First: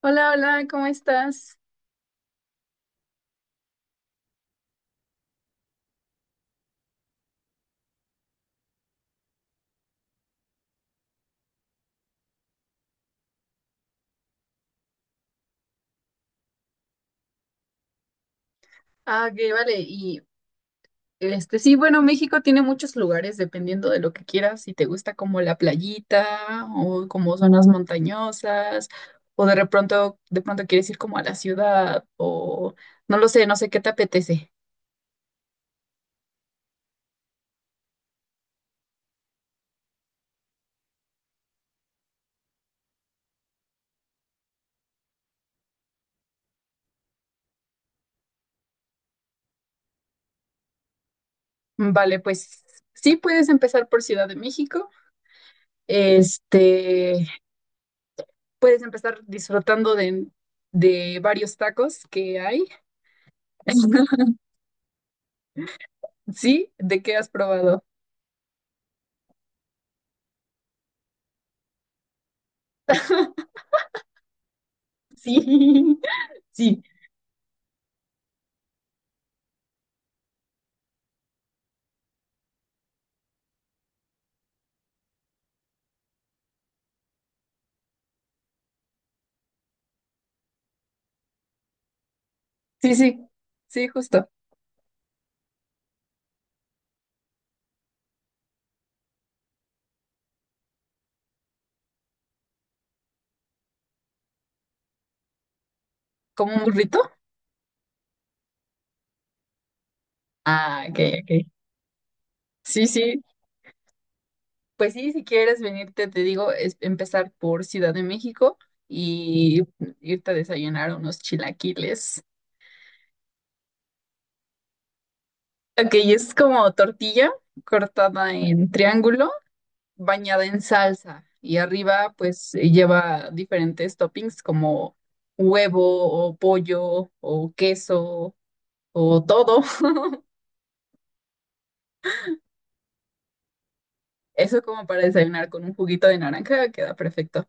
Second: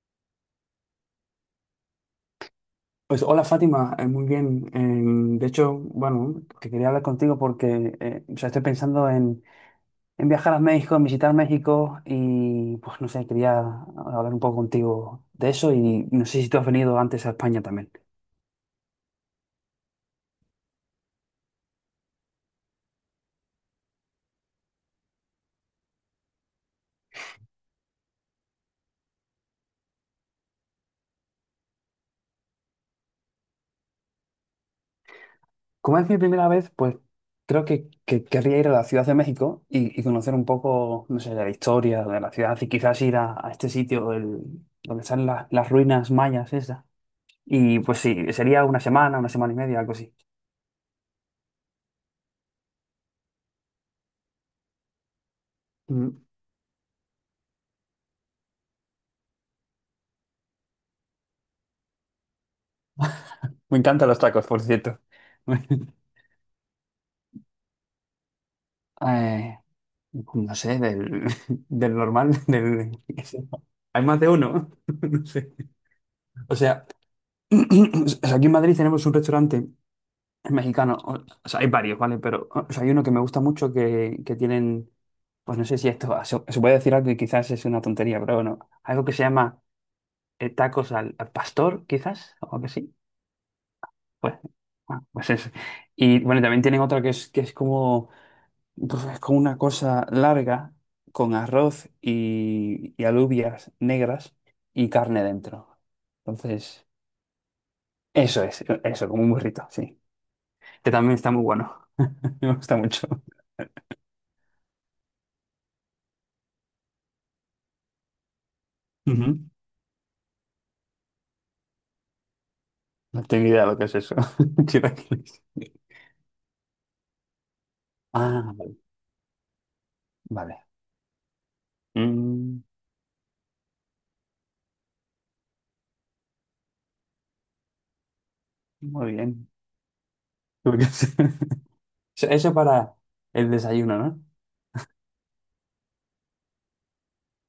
Hola, hola, ¿cómo estás? Pues hola Fátima, muy bien. De hecho, bueno, que quería hablar contigo porque o sea, estoy pensando en viajar a México, en visitar México y pues no sé, quería hablar un poco contigo de eso y no sé si tú has venido antes a España también. Ah, ok, vale. Y este, sí, bueno, México tiene muchos lugares dependiendo de lo que quieras, si te gusta como la playita o como zonas montañosas o de pronto quieres ir como a la ciudad o no lo sé, no sé qué te apetece. Como es mi primera vez, pues creo que querría ir a la Ciudad de México y conocer un poco, no sé, la historia de la ciudad y quizás ir a este sitio donde están las ruinas mayas esas. Y pues sí, sería una semana y media, algo así. Vale, pues sí puedes empezar por Ciudad de México. Este, puedes empezar disfrutando de varios tacos que hay. Me encantan los tacos, por cierto. Sí, ¿de qué has probado? Eh, no sé, del normal, del. Hay más de uno. No Sí. sé. O Sí, sea, o sea, aquí en Madrid tenemos un restaurante mexicano. O sea, hay varios, ¿vale? Pero o sea, hay uno que me gusta mucho que tienen. Pues no sé si esto se puede decir algo que quizás es una tontería, pero bueno. Algo que se llama tacos al pastor, quizás, o algo sí, así. sí, sí, justo. Pues, ah, pues eso. Y bueno, también tienen otra que es como. Pues es como una cosa larga, con arroz y alubias negras y carne dentro. ¿Como un Entonces, burrito? Eso, como un burrito, sí. Ah, Que ok, también ok. está muy bueno, me gusta Sí, mucho. sí. Pues sí, si quieres venirte, te digo, es empezar por Ciudad de México Ujú. y irte a desayunar unos chilaquiles. No tengo idea de lo que es eso. Chilaquiles. Ok, es como tortilla cortada Ah, en vale. triángulo, bañada en Vale. salsa y arriba pues Mm, lleva diferentes toppings como huevo o pollo o queso muy o bien. todo. Porque es- Eso para el desayuno, ¿no? Eso es como para desayunar con un juguito de naranja, queda perfecto.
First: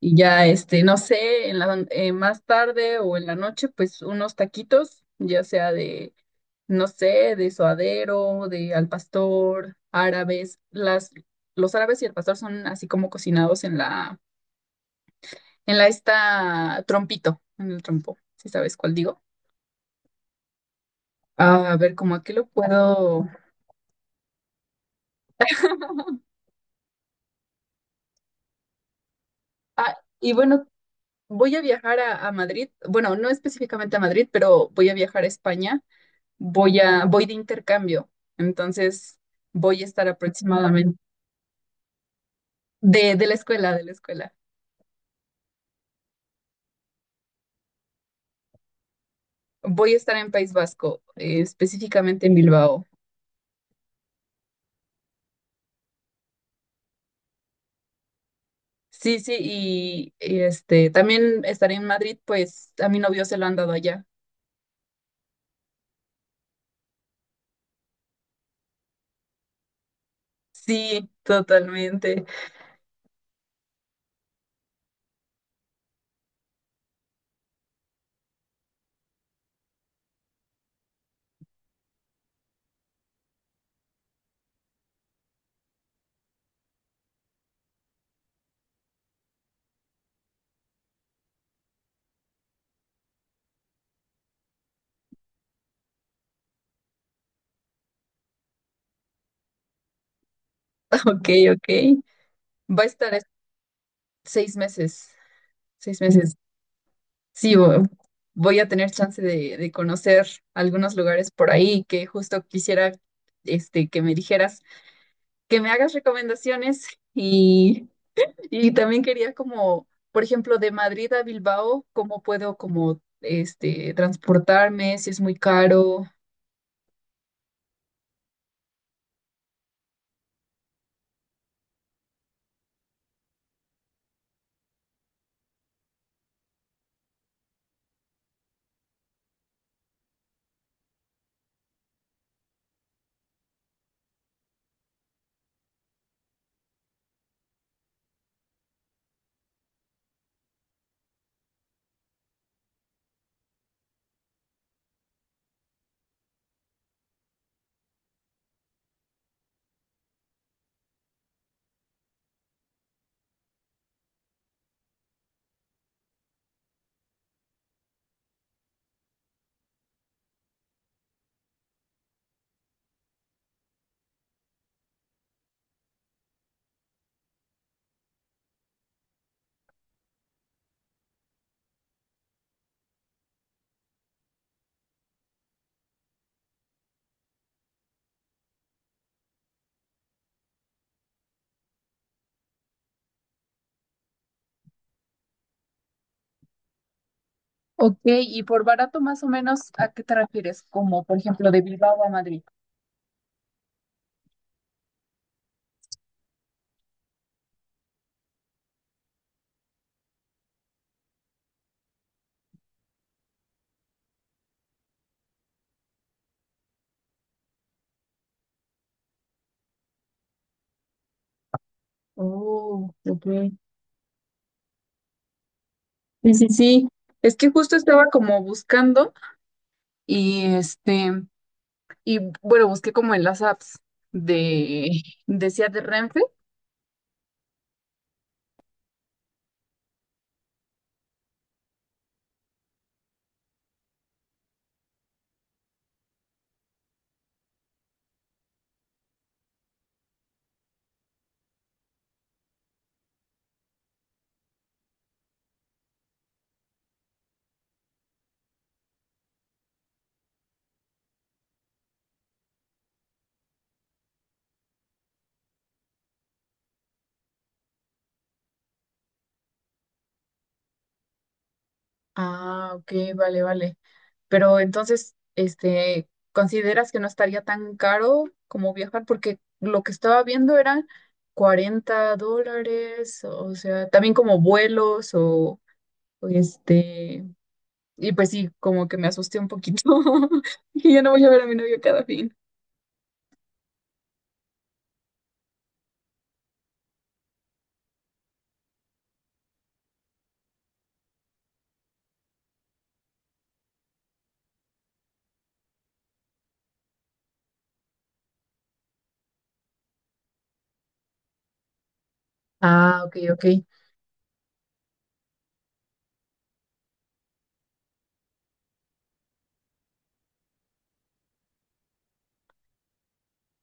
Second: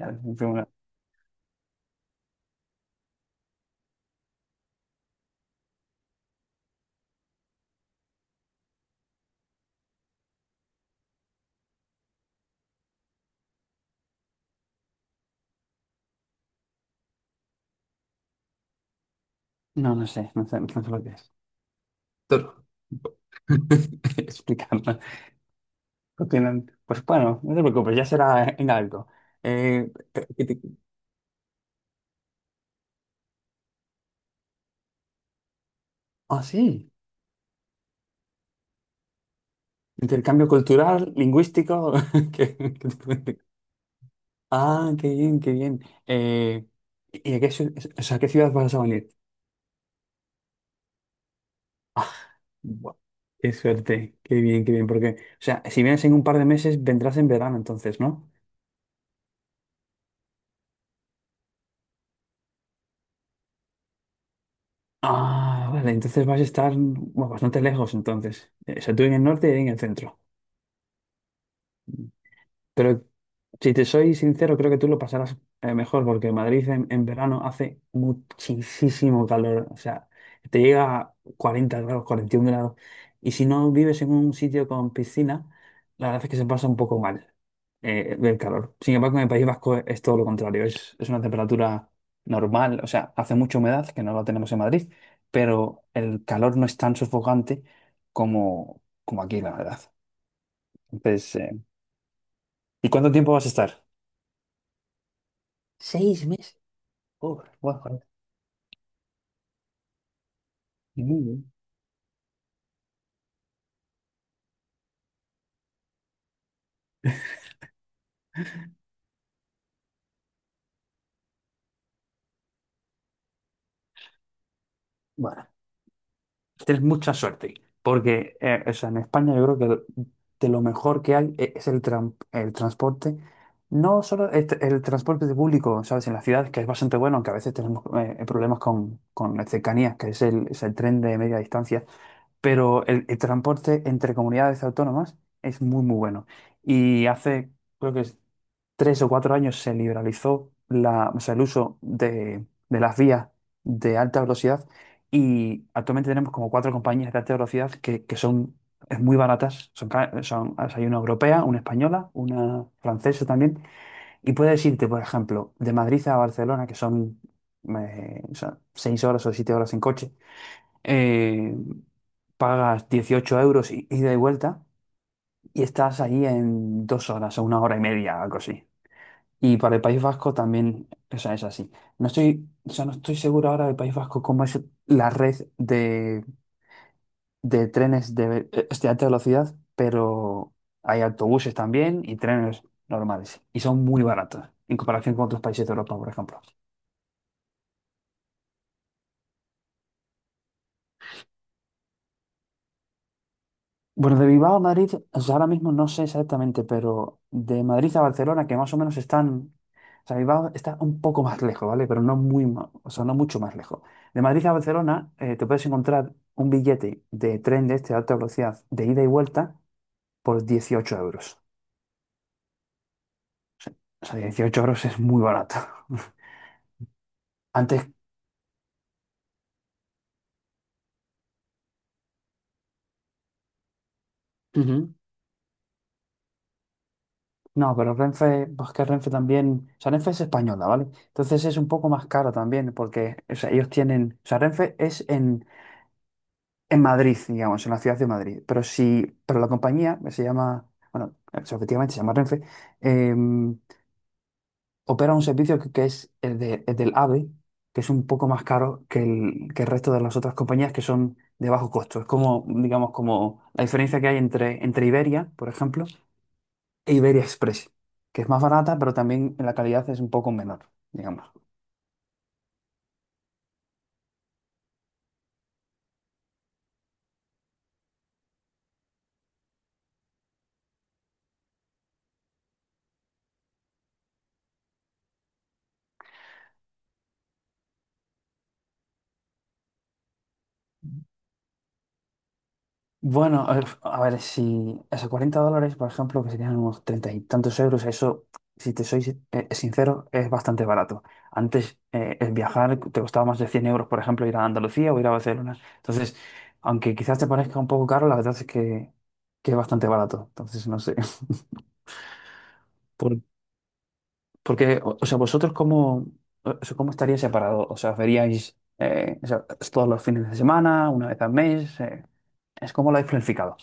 Y ya, este, no sé, más tarde o en la noche, pues unos taquitos, ya sea no sé, de suadero, de al pastor, árabes. Los árabes y el pastor son así como cocinados en la esta trompito, en el trompo, si sabes cuál digo. No, no sé lo que es. Ah, a ver, ¿cómo aquí lo Toro. puedo? Explicarme. No tienen- Pues bueno, no te preocupes, ya será en algo. Ah, y Que te- bueno, voy a viajar a Madrid, bueno, no específicamente a Madrid, pero voy a viajar a España. ah, Voy sí, a, voy de intercambio, entonces voy a estar intercambio aproximadamente cultural, lingüístico. que te de, de la cuente. escuela, de la escuela. Ah, qué bien, qué bien. Eh, ¿Y o sea, a qué ciudad vas a venir? Voy a estar en País Vasco, Ah, específicamente en Bilbao. bu- qué suerte, qué bien, porque, o sea, si vienes en un par de meses, vendrás en verano entonces, ¿no? Sí, sí, y este también estaré en Madrid, pues a mi novio se lo han dado allá. Ah, vale, entonces vas a estar bueno, bastante lejos entonces. O sea, tú en el norte y en el centro. Sí, totalmente. Pero si te soy sincero, creo que tú lo pasarás mejor porque Madrid en verano hace muchísimo calor. O sea, te llega a 40 grados, 41 grados. Y si no vives en un sitio con piscina, la verdad es que se pasa un poco mal el calor. Sin embargo, en el País Vasco es todo lo contrario. Es una temperatura normal. O sea, hace mucha humedad, que no la tenemos en Madrid, pero el calor no es tan sofocante como aquí, la verdad. Ok, Entonces, ok. Va a ¿y cuánto estar es- tiempo vas a estar? 6 meses, seis Seis meses. meses. Uf, Sí, bueno, vo- joder, voy a tener chance de conocer algunos muy lugares por bien. ahí que justo quisiera este, que me dijeras, que me hagas recomendaciones y, y también quería como, por ejemplo, de Madrid a Bilbao, cómo puedo como este, transportarme, si es muy Bueno, caro. tienes mucha suerte, porque o sea, en España yo creo que de lo mejor que hay es el transporte, no solo el transporte de público, ¿sabes? En la ciudad, que es bastante bueno, aunque a veces tenemos problemas con las cercanías, que es el tren de media distancia, pero el transporte entre comunidades autónomas es muy, muy bueno. Y hace, creo que es 3 o 4 años se liberalizó la, o sea, el uso de las vías de alta velocidad y actualmente tenemos como cuatro compañías de alta velocidad que son muy baratas. Son, o sea, hay una europea, una española, una francesa también. Y puedes irte, por ejemplo, de Madrid a Barcelona, que son, o sea, 6 horas o 7 horas en coche. eh, Pagas 18 euros ida y vuelta y estás ahí en 2 horas o 1 hora y media, algo así. Y para el País Vasco también, o sea, es así. No estoy, o sea, no estoy seguro ahora del País Vasco cómo es la red de trenes de, este, alta velocidad, pero hay autobuses también y trenes normales. Y son muy baratos en comparación con otros países de Europa, por ejemplo. Ok, y por barato más o menos, ¿a qué te refieres? Como por ejemplo de Bilbao a Madrid. Bueno, de Bilbao a Madrid, o sea, ahora mismo no sé exactamente, pero de Madrid a Barcelona, que más o menos están. O sea, Bilbao está un poco más lejos, ¿vale? Pero no muy, o sea, no mucho más lejos. De Madrid a Barcelona, te puedes encontrar un billete de tren de este de alta velocidad de ida y vuelta por 18 euros. Oh, ok. O sea, 18 euros es muy barato. Sí, sí, sí. Es que justo Antes, estaba como buscando y este, y bueno, busqué como en las apps de, Ujú. decía de Renfe. No, pero Renfe, pues que Renfe también, o sea, Renfe es española, ¿vale? Entonces es un poco más caro también, porque, o sea, ellos tienen, o sea, Renfe es en, Madrid, digamos, en la ciudad de Madrid. Pero si, pero la compañía se llama, bueno, es- efectivamente se llama Renfe, eh, opera un servicio que es el del AVE, que es un poco más caro que que el resto de las otras compañías que son de bajo costo. Es como, digamos, como la diferencia que hay entre Iberia, por ejemplo, e Iberia Express, que es más barata, pero también en la calidad es un poco menor, digamos. Ah, ok, vale, vale. Pero entonces, este, ¿consideras que no estaría tan caro como viajar? Porque lo que estaba viendo eran $40, o sea, también como vuelos o este, y pues sí, como que me asusté un poquito. Y ya no voy a ver a mi novio cada fin. Bueno, a ver, si esos 40 dólares, por ejemplo, que serían unos treinta y tantos euros, eso, si te soy sincero, es bastante barato. Antes, el viajar te costaba más de 100 euros, por ejemplo, ir a Andalucía o ir a Barcelona. Entonces, aunque quizás te parezca un poco caro, la verdad es que es bastante barato. Entonces, no sé. Ah, ok, Por- ok. porque, o sea, vosotros, ¿cómo, o sea, cómo estaría separado? O sea, ¿os veríais o sea, todos los fines de semana, una vez al mes? ¿Es como lo habéis planificado?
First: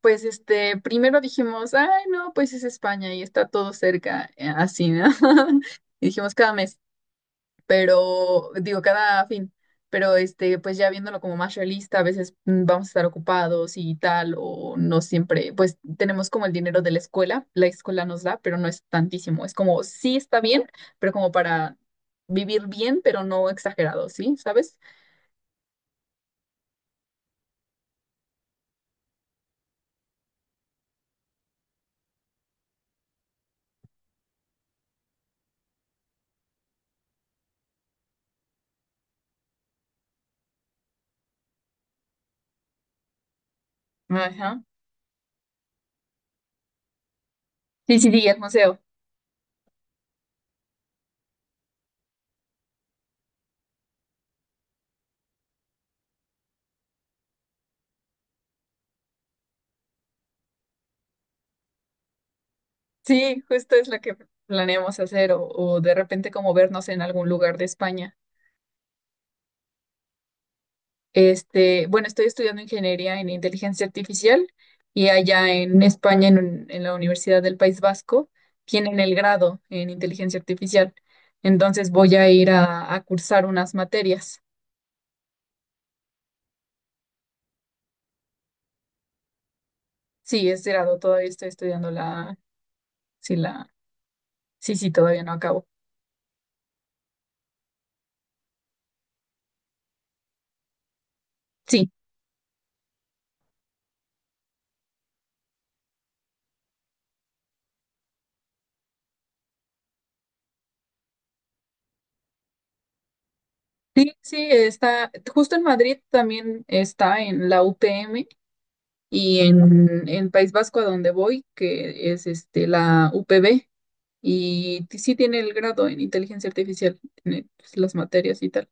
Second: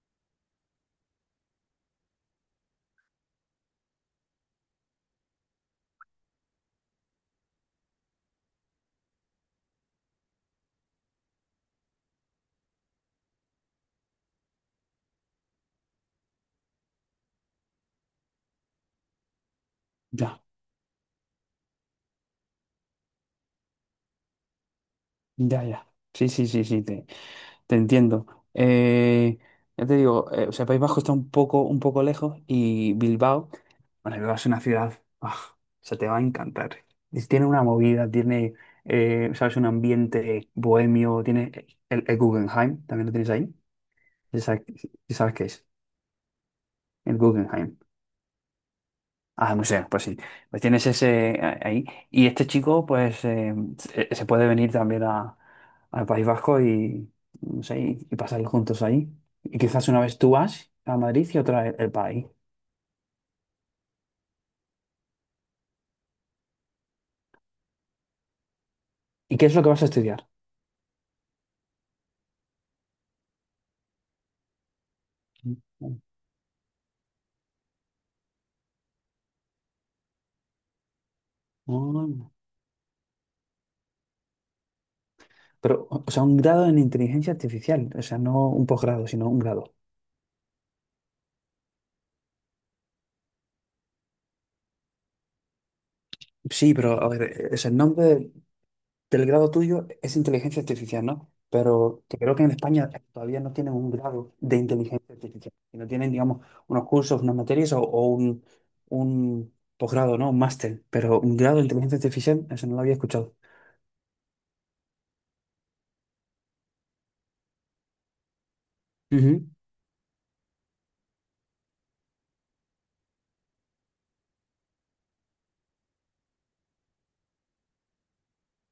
Pues este, primero dijimos, ay, no, pues es España y está todo cerca, así, ¿no? Y dijimos cada mes, pero digo, cada fin, pero este, pues ya viéndolo como más realista, a veces vamos a estar ocupados y tal, o no siempre, pues tenemos como el dinero de la escuela nos da, pero no es tantísimo, es como, sí Ya. está bien, pero como para vivir bien, pero no exagerado, ¿sí? ¿Sabes? Ya, ya. Sí, sí, sí, sí, te entiendo. Eh, ya te digo, o sea, País Vasco está un poco lejos y Bilbao, bueno, Bilbao es una ciudad, ah, se te va a encantar. Y tiene una movida, tiene, sabes, un ambiente bohemio, tiene el Guggenheim, también lo tienes ahí. Ya Ajá. sabes, ya sabes qué es, el Guggenheim. Sí, sí, sí, el museo. Ah, museo, pues sí. Pues tienes ese ahí. Y este chico, pues, se puede venir también al País Vasco y, no sé, y pasarlo juntos ahí. Y quizás una vez tú vas a Madrid y otra el país. Sí, justo es lo que planeamos hacer o de repente como vernos en algún lugar de España. ¿Y qué es lo que vas a estudiar? Este, bueno, estoy estudiando ingeniería en inteligencia artificial y allá en España, en la Universidad del País Vasco, tienen el grado en inteligencia artificial. Entonces voy Mm. a ir a cursar unas materias. Pero, o sea, un grado en inteligencia artificial. O sea, no un posgrado, sino un grado. Sí, es grado, todavía estoy estudiando la, sí, la, sí, sí, todavía no acabo. Sí, pero a ver, es el nombre. Pero el grado tuyo es inteligencia artificial, ¿no? Sí, Pero que creo que en España todavía no tienen un grado de inteligencia artificial, no tienen, digamos, unos cursos, unas materias o un posgrado, ¿no? Un máster, pero un grado de inteligencia artificial, eso no lo había escuchado. sí, sí, está, justo en Madrid también está en la UPM. Y Ujú. en País Vasco, a donde voy, que es este, la UPB, y sí tiene el grado en inteligencia artificial, tiene pues, las materias y tal.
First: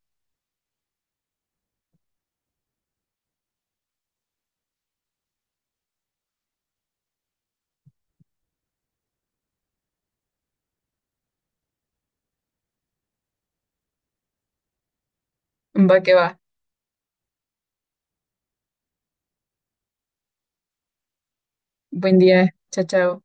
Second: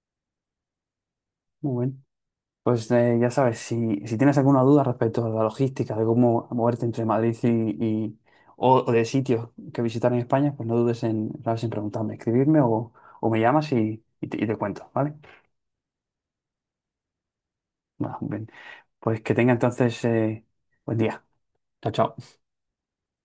Muy bueno. Pues ya sabes, si tienes alguna duda respecto a la logística, de cómo moverte entre Madrid y, y- o, de sitios que visitar en España, pues no dudes en, sabes, en preguntarme, escribirme o me llamas y te cuento, ¿vale? Va que va. Bueno, bien. Pues que tenga entonces buen día. Chao, Buen chao. día. Chao, chao.